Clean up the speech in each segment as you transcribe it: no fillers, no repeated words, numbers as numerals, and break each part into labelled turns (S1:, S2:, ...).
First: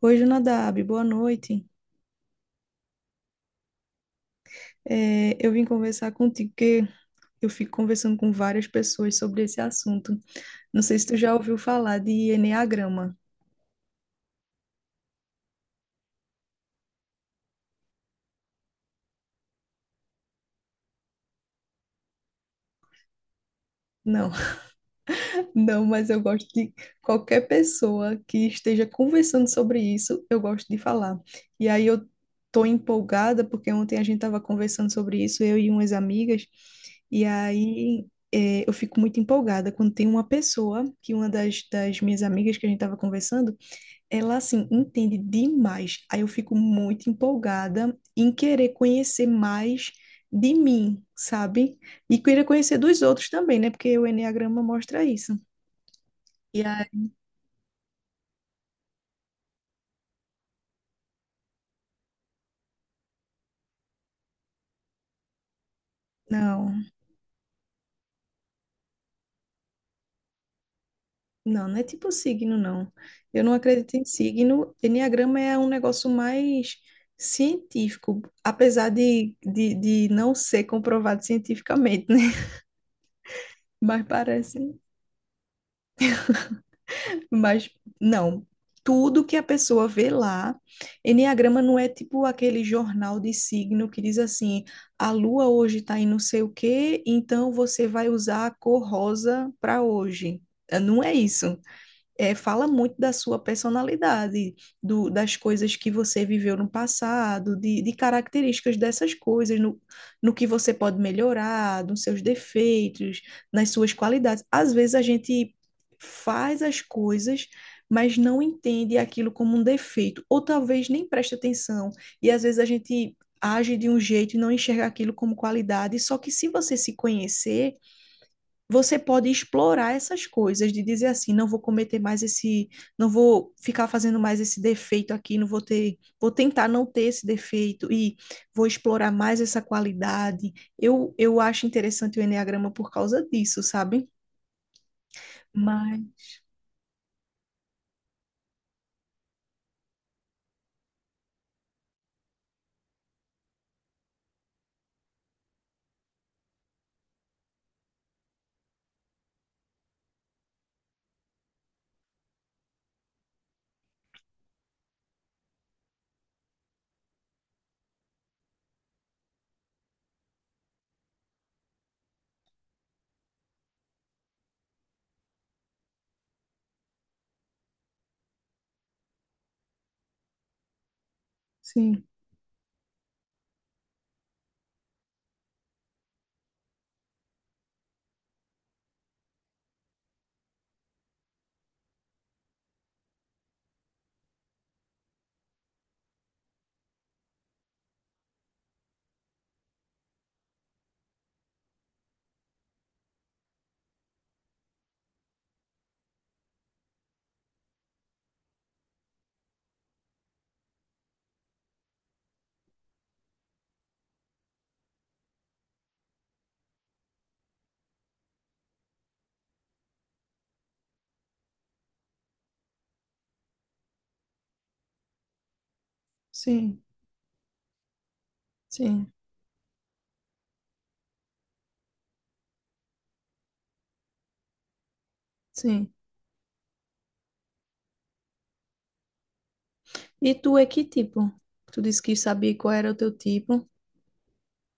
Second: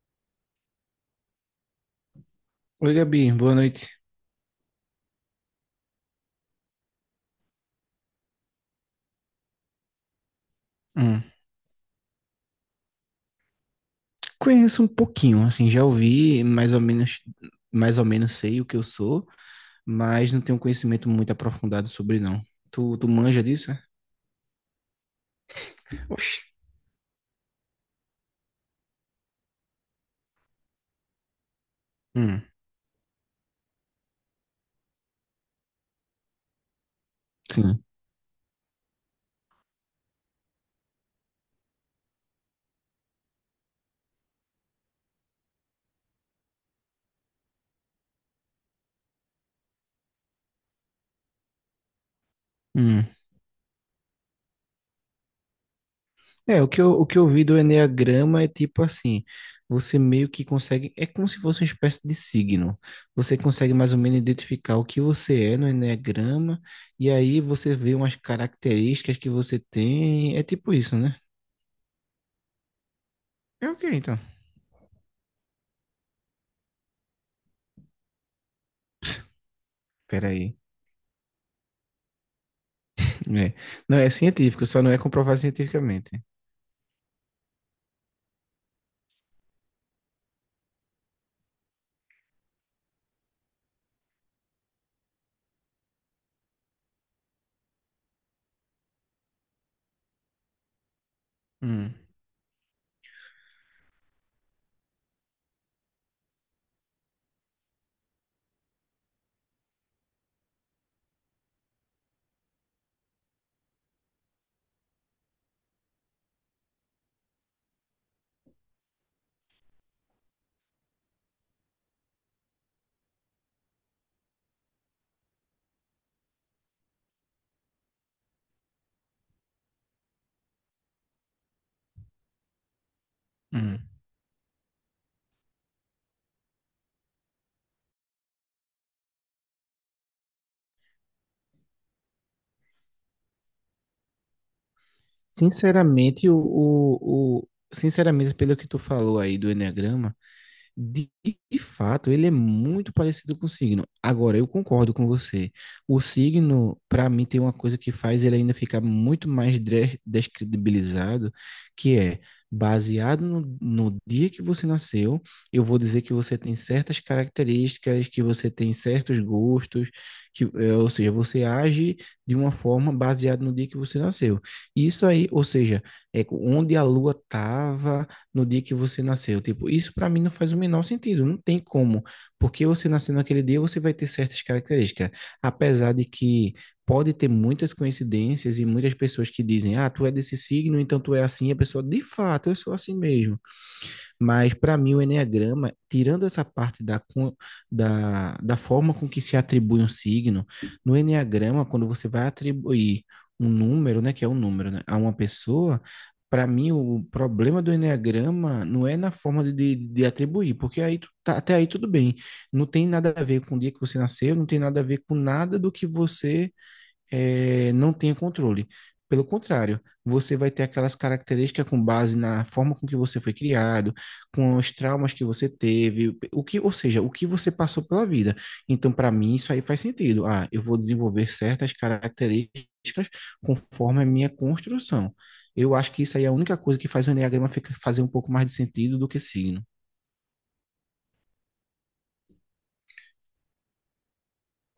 S1: Oi, Jonadab, boa noite.
S2: Oi, Gabi, boa noite.
S1: Eu vim conversar contigo porque eu fico conversando com várias pessoas sobre esse assunto. Não sei se tu
S2: Hum,
S1: já ouviu falar de eneagrama.
S2: Conheço um pouquinho, assim, já ouvi mais ou menos sei o que eu sou, mas não tenho conhecimento muito aprofundado sobre, não. Tu manja disso, é?
S1: Não, não, mas eu
S2: Oxi.
S1: gosto de qualquer pessoa que esteja conversando sobre isso, eu gosto de falar. E aí eu
S2: Hum,
S1: tô empolgada porque ontem a gente estava conversando sobre isso, eu e umas amigas, e
S2: sim.
S1: aí eu fico muito empolgada quando tem uma pessoa, que uma das minhas amigas que a gente estava conversando. Ela, assim, entende demais. Aí eu fico muito empolgada em querer conhecer mais de mim, sabe? E querer conhecer dos
S2: Hum.
S1: outros também, né? Porque o enneagrama mostra isso.
S2: É,
S1: E
S2: o que eu,
S1: aí,
S2: o que eu vi do enneagrama é tipo assim, você meio que consegue, é como se fosse uma espécie de signo. Você consegue mais ou menos identificar o que você é no enneagrama,
S1: não,
S2: e aí você vê umas características que você tem, é tipo isso, né?
S1: não, não é tipo signo, não. Eu não
S2: É o que
S1: acredito em
S2: então?
S1: signo. Enneagrama é um negócio mais científico, apesar de não
S2: Peraí.
S1: ser comprovado cientificamente, né?
S2: É. Não,
S1: Mas
S2: é científico,
S1: parece.
S2: só não é comprovado cientificamente.
S1: Mas não. Tudo que a pessoa vê lá, enneagrama não é tipo aquele jornal de signo que diz assim: a lua hoje está em não sei o quê, então você vai usar a cor rosa para hoje. Não é isso,
S2: Hum,
S1: fala muito da sua personalidade, das coisas que você viveu no passado, de características dessas coisas, no que você pode melhorar, nos seus defeitos, nas suas qualidades. Às vezes a gente faz as coisas, mas não entende aquilo como um defeito, ou talvez nem preste atenção, e às vezes a gente age de um jeito e não enxerga aquilo como qualidade, só que se você se conhecer, você pode explorar essas coisas, de dizer assim, não vou cometer mais esse, não vou
S2: hum.
S1: ficar fazendo mais esse defeito aqui, não vou ter, vou tentar não ter esse defeito e vou explorar mais essa qualidade. Eu acho interessante o enneagrama por causa disso, sabe? Mas,
S2: Sinceramente, o- sinceramente, pelo que tu falou aí do Eneagrama, De, de fato, ele é muito parecido com o signo. Agora, eu concordo com você. O signo, para mim, tem uma coisa que faz ele ainda ficar muito mais descredibilizado, que é baseado no dia que você nasceu, eu vou dizer que você tem certas características, que você tem certos gostos, que, ou seja, você age de uma forma baseada no dia que você nasceu. Isso aí, ou seja, é onde a lua estava no dia que você nasceu. Tipo, isso para mim não faz o menor sentido, não tem como.
S1: sim,
S2: Porque você nascendo naquele dia, você vai ter certas características. Apesar de que pode ter muitas coincidências e muitas pessoas que dizem, ah, tu é desse signo, então tu é assim, a pessoa, de fato, eu sou assim mesmo. Mas, para mim, o Enneagrama, tirando essa parte da forma com que se atribui um signo, no Enneagrama, quando você vai atribuir um número, né, que é um número, né, a uma pessoa, para mim, o problema do enneagrama não é na forma de atribuir, porque aí até aí tudo bem. Não tem nada a ver com o dia que você nasceu, não tem nada a ver com nada do que você não tenha controle. Pelo contrário, você vai ter aquelas características com base na forma com que você foi criado, com os traumas que você teve, o que, ou
S1: sim,
S2: seja, o que você passou pela vida. Então,
S1: sim,
S2: para mim, isso aí faz sentido. Ah, eu vou desenvolver certas características conforme a minha construção. Eu
S1: sim.
S2: acho que isso aí é a única coisa que faz o enneagrama fazer um pouco mais de sentido do que signo.
S1: E tu é que tipo? Tu disse que sabia qual era o teu tipo.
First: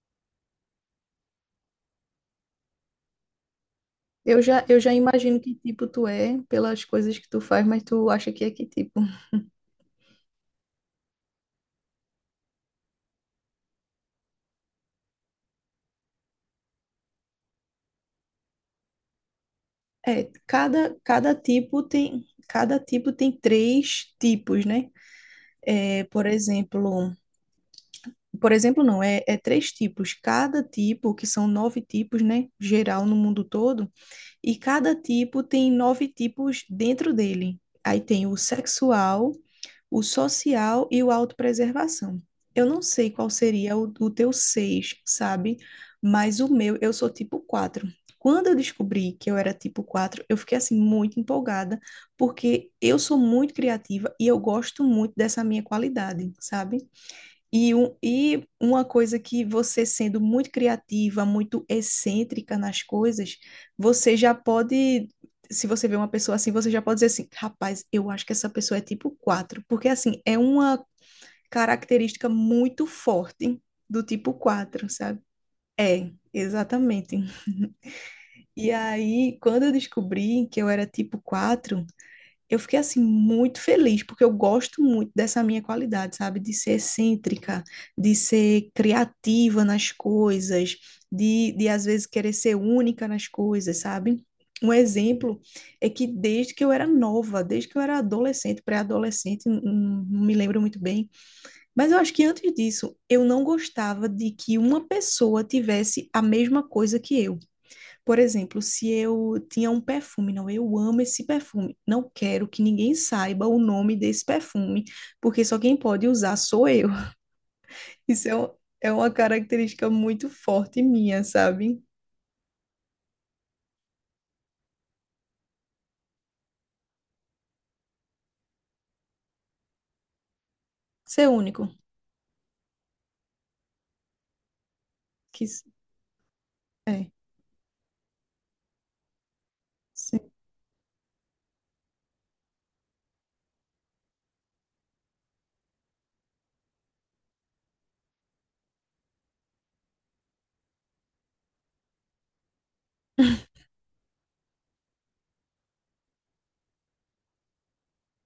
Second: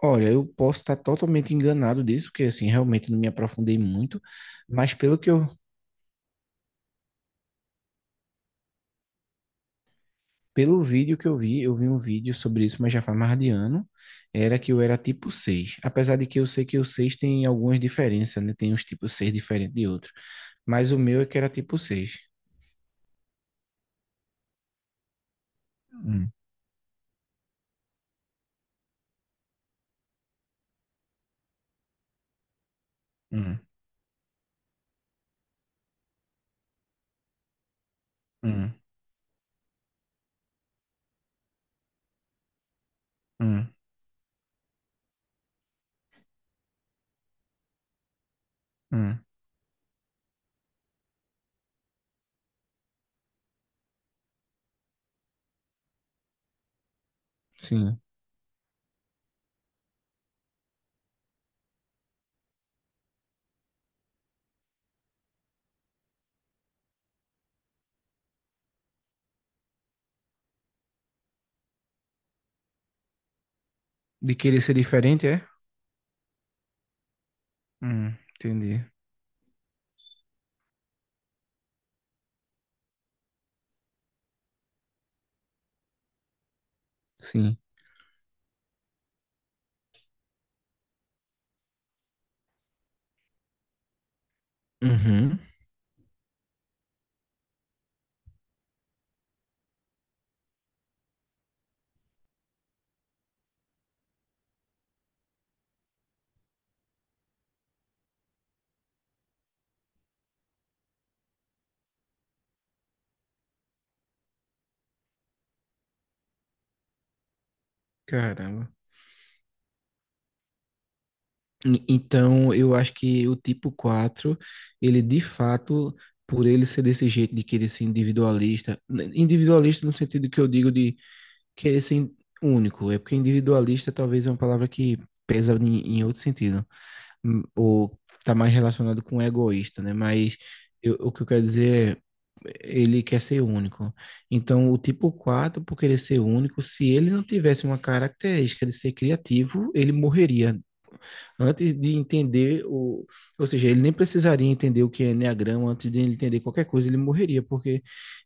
S2: Olha, eu posso estar totalmente enganado disso, porque assim, realmente não me aprofundei muito,
S1: Eu já
S2: mas pelo que
S1: imagino
S2: eu
S1: que tipo tu é pelas coisas que tu faz, mas tu acha que é que tipo?
S2: pelo vídeo que eu vi um vídeo sobre isso, mas já faz mais de ano, era que eu era tipo seis. Apesar de que eu sei que o 6 tem algumas diferenças, né? Tem uns tipo 6 diferentes de outros.
S1: É,
S2: Mas
S1: cada,
S2: o meu é
S1: cada
S2: que era tipo
S1: tipo
S2: seis.
S1: tem, cada tipo tem três tipos, né? É, por
S2: Hum,
S1: exemplo, por exemplo, não, é três tipos. Cada tipo, que são nove tipos, né? Geral no mundo
S2: hum,
S1: todo, e cada tipo tem nove tipos dentro dele. Aí tem o
S2: hum,
S1: sexual, o social e o autopreservação. Eu não sei qual
S2: hum,
S1: seria o teu seis, sabe? Mas o meu, eu sou tipo quatro. Quando eu descobri
S2: hum.
S1: que eu era tipo quatro, eu fiquei assim muito empolgada, porque eu sou muito criativa e eu gosto muito dessa minha qualidade, sabe?
S2: Sim.
S1: E uma coisa que você sendo muito criativa, muito excêntrica nas coisas, você já pode, se você vê uma pessoa assim, você já pode dizer assim, rapaz, eu acho que essa pessoa é tipo 4 porque assim, é uma característica muito forte do tipo
S2: De querer ser
S1: quatro, sabe?
S2: diferente, é?
S1: É, exatamente. E
S2: Entendi.
S1: aí, quando eu descobri que eu era tipo quatro, eu fiquei assim muito feliz, porque eu gosto muito dessa minha qualidade, sabe? De ser
S2: Sim.
S1: excêntrica, de ser criativa nas coisas, de às vezes querer ser única nas coisas, sabe? Um
S2: Uhum.
S1: exemplo é que desde que eu era nova, desde que eu era adolescente, pré-adolescente, não me lembro muito bem, mas eu acho que antes disso, eu não gostava de que uma pessoa tivesse a mesma coisa que eu. Por exemplo, se eu tinha um perfume, não, eu amo esse perfume, não quero que ninguém saiba o nome desse perfume, porque só quem pode usar sou eu. Isso é, um-
S2: Caramba.
S1: É uma característica muito forte minha, sabe?
S2: Então, eu acho que o tipo 4 ele de fato, por ele ser desse jeito de querer ser individualista, individualista no sentido que eu digo de
S1: Ser único.
S2: querer ser único, é porque individualista talvez é uma palavra que
S1: Que,
S2: pesa
S1: s-
S2: em outro sentido,
S1: É,
S2: ou está mais relacionado com egoísta, né?
S1: sim,
S2: Mas o que eu quero dizer é, ele quer ser único. Então, o tipo 4, por querer ser único, se ele não tivesse uma característica de ser criativo, ele morreria antes de entender o. Ou seja, ele nem precisaria entender o que é Enneagrama, antes de ele entender qualquer coisa, ele morreria, porque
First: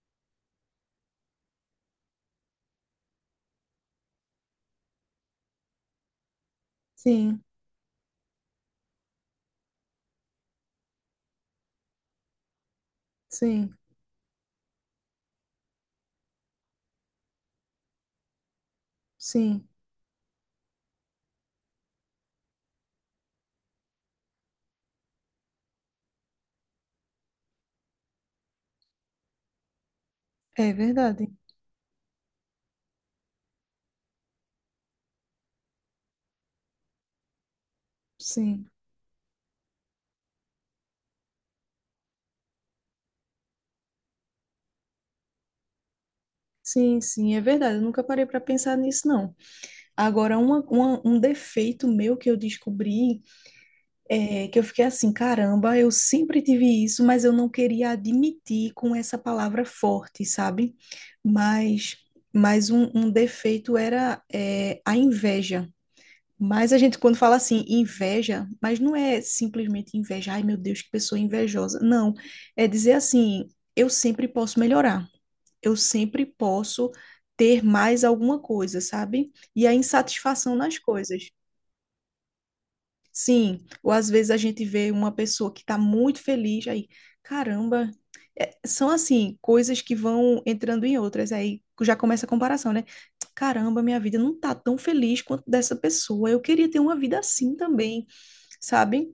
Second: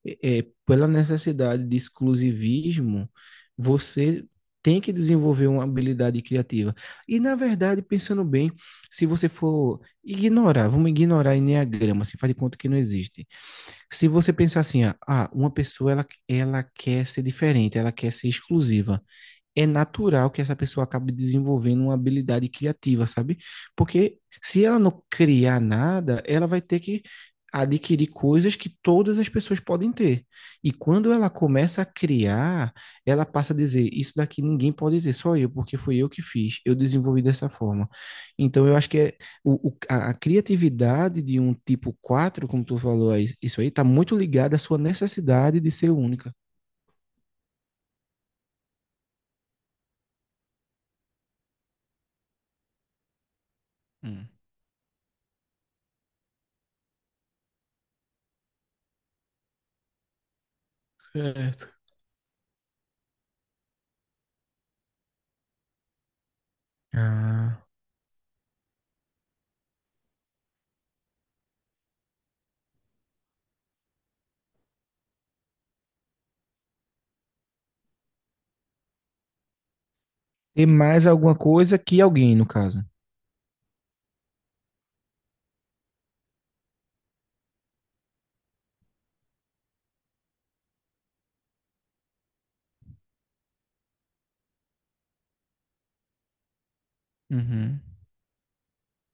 S2: pela necessidade de exclusivismo, você tem que desenvolver uma habilidade criativa. E, na
S1: sim,
S2: verdade, pensando bem, se você for ignorar, vamos ignorar Enneagrama, se faz de conta que não existe.
S1: sim,
S2: Se você pensar assim, ah, uma pessoa, ela quer ser diferente, ela quer ser exclusiva, é
S1: sim,
S2: natural que essa pessoa acabe desenvolvendo uma habilidade criativa, sabe? Porque se ela não criar nada, ela vai ter que adquirir coisas que todas as pessoas podem ter.
S1: é
S2: E quando
S1: verdade,
S2: ela começa a criar, ela passa a dizer: Isso daqui ninguém pode ter, só eu, porque fui eu que fiz, eu desenvolvi dessa forma. Então,
S1: sim.
S2: eu acho que é a criatividade de um tipo 4, como tu falou, aí, isso aí, está muito ligada à sua necessidade de ser única.
S1: Sim, sim, é verdade. Eu nunca parei para pensar nisso, não. Agora, um defeito meu que eu descobri,
S2: Hum,
S1: Que eu fiquei assim, caramba, eu sempre tive isso, mas eu não queria admitir com essa palavra forte, sabe?
S2: certo.
S1: Mas, mas um defeito era a inveja. Mas a gente, quando fala
S2: Ah,
S1: assim, inveja, mas não é simplesmente inveja, ai meu Deus, que pessoa invejosa. Não, é dizer assim, eu sempre posso melhorar, eu sempre posso ter mais alguma coisa, sabe? E a insatisfação
S2: ter
S1: nas
S2: mais
S1: coisas.
S2: alguma coisa que alguém, no caso.
S1: Sim, ou às vezes a gente vê uma pessoa que está muito feliz, aí, caramba, são assim, coisas que vão entrando em outras, aí já começa a comparação, né? Caramba, minha vida não tá tão feliz quanto dessa pessoa, eu queria ter uma vida assim
S2: Uhum.
S1: também, sabe?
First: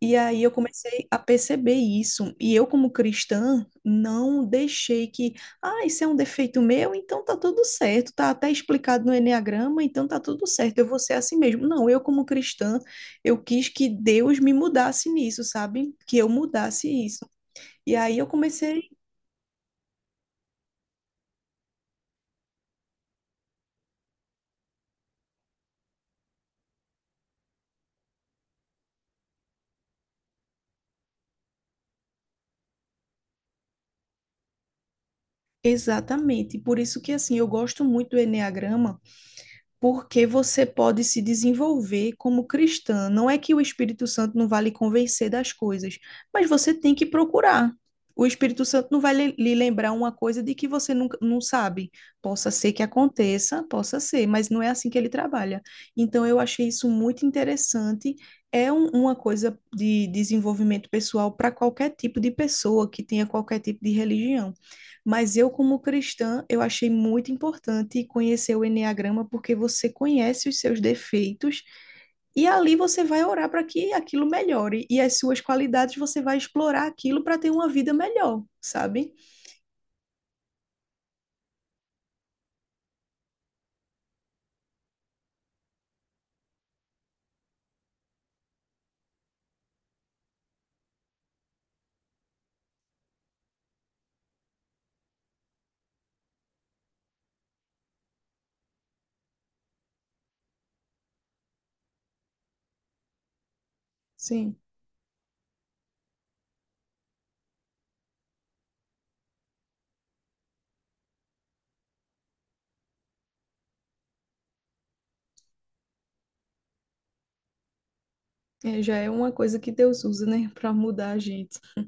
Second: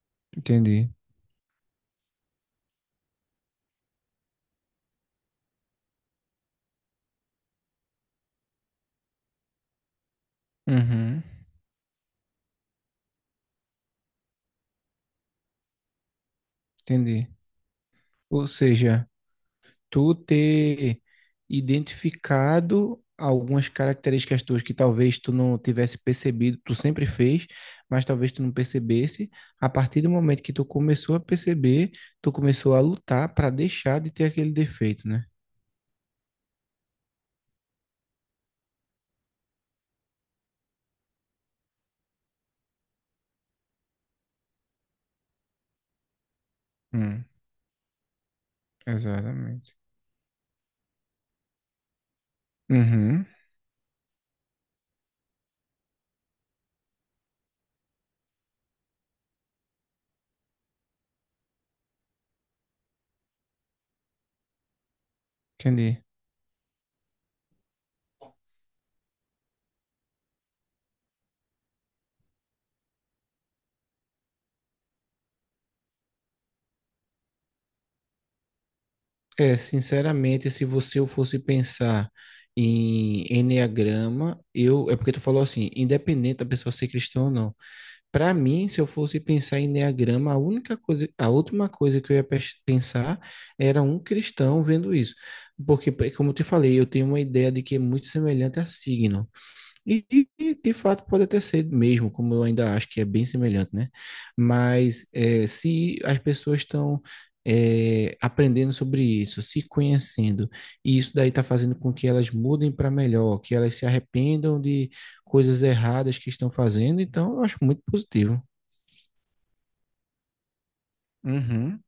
S1: E aí eu
S2: Entendi.
S1: comecei a perceber isso. E eu, como cristã, não deixei que, ah, isso é um defeito meu, então tá tudo certo, tá até explicado no enneagrama, então tá tudo certo, eu vou ser
S2: Uhum,
S1: assim mesmo. Não, eu, como cristã, eu quis que Deus me mudasse nisso, sabe? Que eu mudasse isso.
S2: entendi.
S1: E aí eu
S2: Ou
S1: comecei,
S2: seja, tu ter identificado algumas características tuas que talvez tu não tivesse percebido, tu sempre fez, mas talvez tu não percebesse. A partir do momento que tu começou a perceber, tu começou a lutar para deixar de ter aquele defeito, né?
S1: exatamente. Por isso que assim, eu gosto muito do enneagrama porque você pode se desenvolver como cristã. Não é que o Espírito Santo não vai lhe convencer das coisas, mas você tem que
S2: Hum,
S1: procurar. O Espírito Santo não vai lhe
S2: exatamente.
S1: lembrar uma coisa de que você nunca, não sabe. Possa ser que
S2: Uhum,
S1: aconteça, possa ser, mas não é assim que ele trabalha. Então, eu achei isso muito interessante. Uma coisa de desenvolvimento pessoal para qualquer tipo de pessoa que tenha qualquer tipo de religião. Mas eu, como
S2: entendi.
S1: cristã, eu achei muito importante conhecer o enneagrama porque você conhece os seus defeitos e ali você vai orar para que aquilo melhore e as suas qualidades você vai explorar aquilo para ter uma vida melhor, sabe?
S2: É, sinceramente, se você eu fosse pensar em enneagrama, eu, é porque tu falou assim, independente da pessoa ser cristã ou não. Para mim, se eu fosse pensar em enneagrama, a única coisa, a última coisa que eu ia pensar era um cristão vendo isso. Porque, como eu te falei, eu tenho uma ideia de que é muito semelhante a signo. E, e, de fato pode até ser mesmo, como eu ainda acho que é bem semelhante, né?
S1: Sim.
S2: Mas é, se as pessoas estão é, aprendendo sobre isso, se conhecendo, e isso daí está fazendo com que elas mudem para melhor, que elas se arrependam de coisas erradas que estão fazendo, então eu acho muito positivo.
S1: É, já é uma coisa que Deus usa, né, para mudar a gente.
S2: Uhum,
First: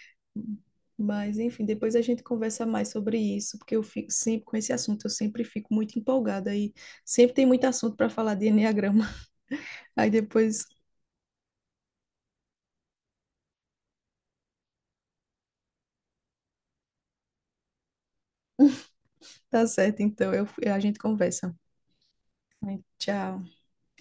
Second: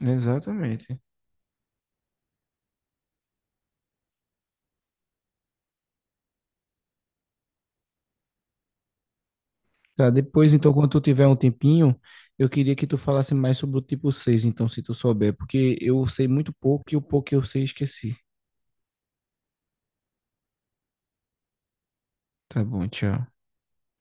S2: exatamente.
S1: Mas, enfim, depois a gente conversa mais sobre isso, porque eu fico sempre com esse assunto, eu sempre fico muito empolgada e sempre tem muito assunto para falar de enneagrama. Aí
S2: Tá, depois,
S1: depois,
S2: então, quando tu tiver um tempinho, eu queria que tu falasse mais sobre o tipo 6, então, se tu souber, porque eu sei muito pouco e o pouco que eu sei esqueci.
S1: tá certo, a gente conversa.
S2: Tá bom, tchau.
S1: Tchau.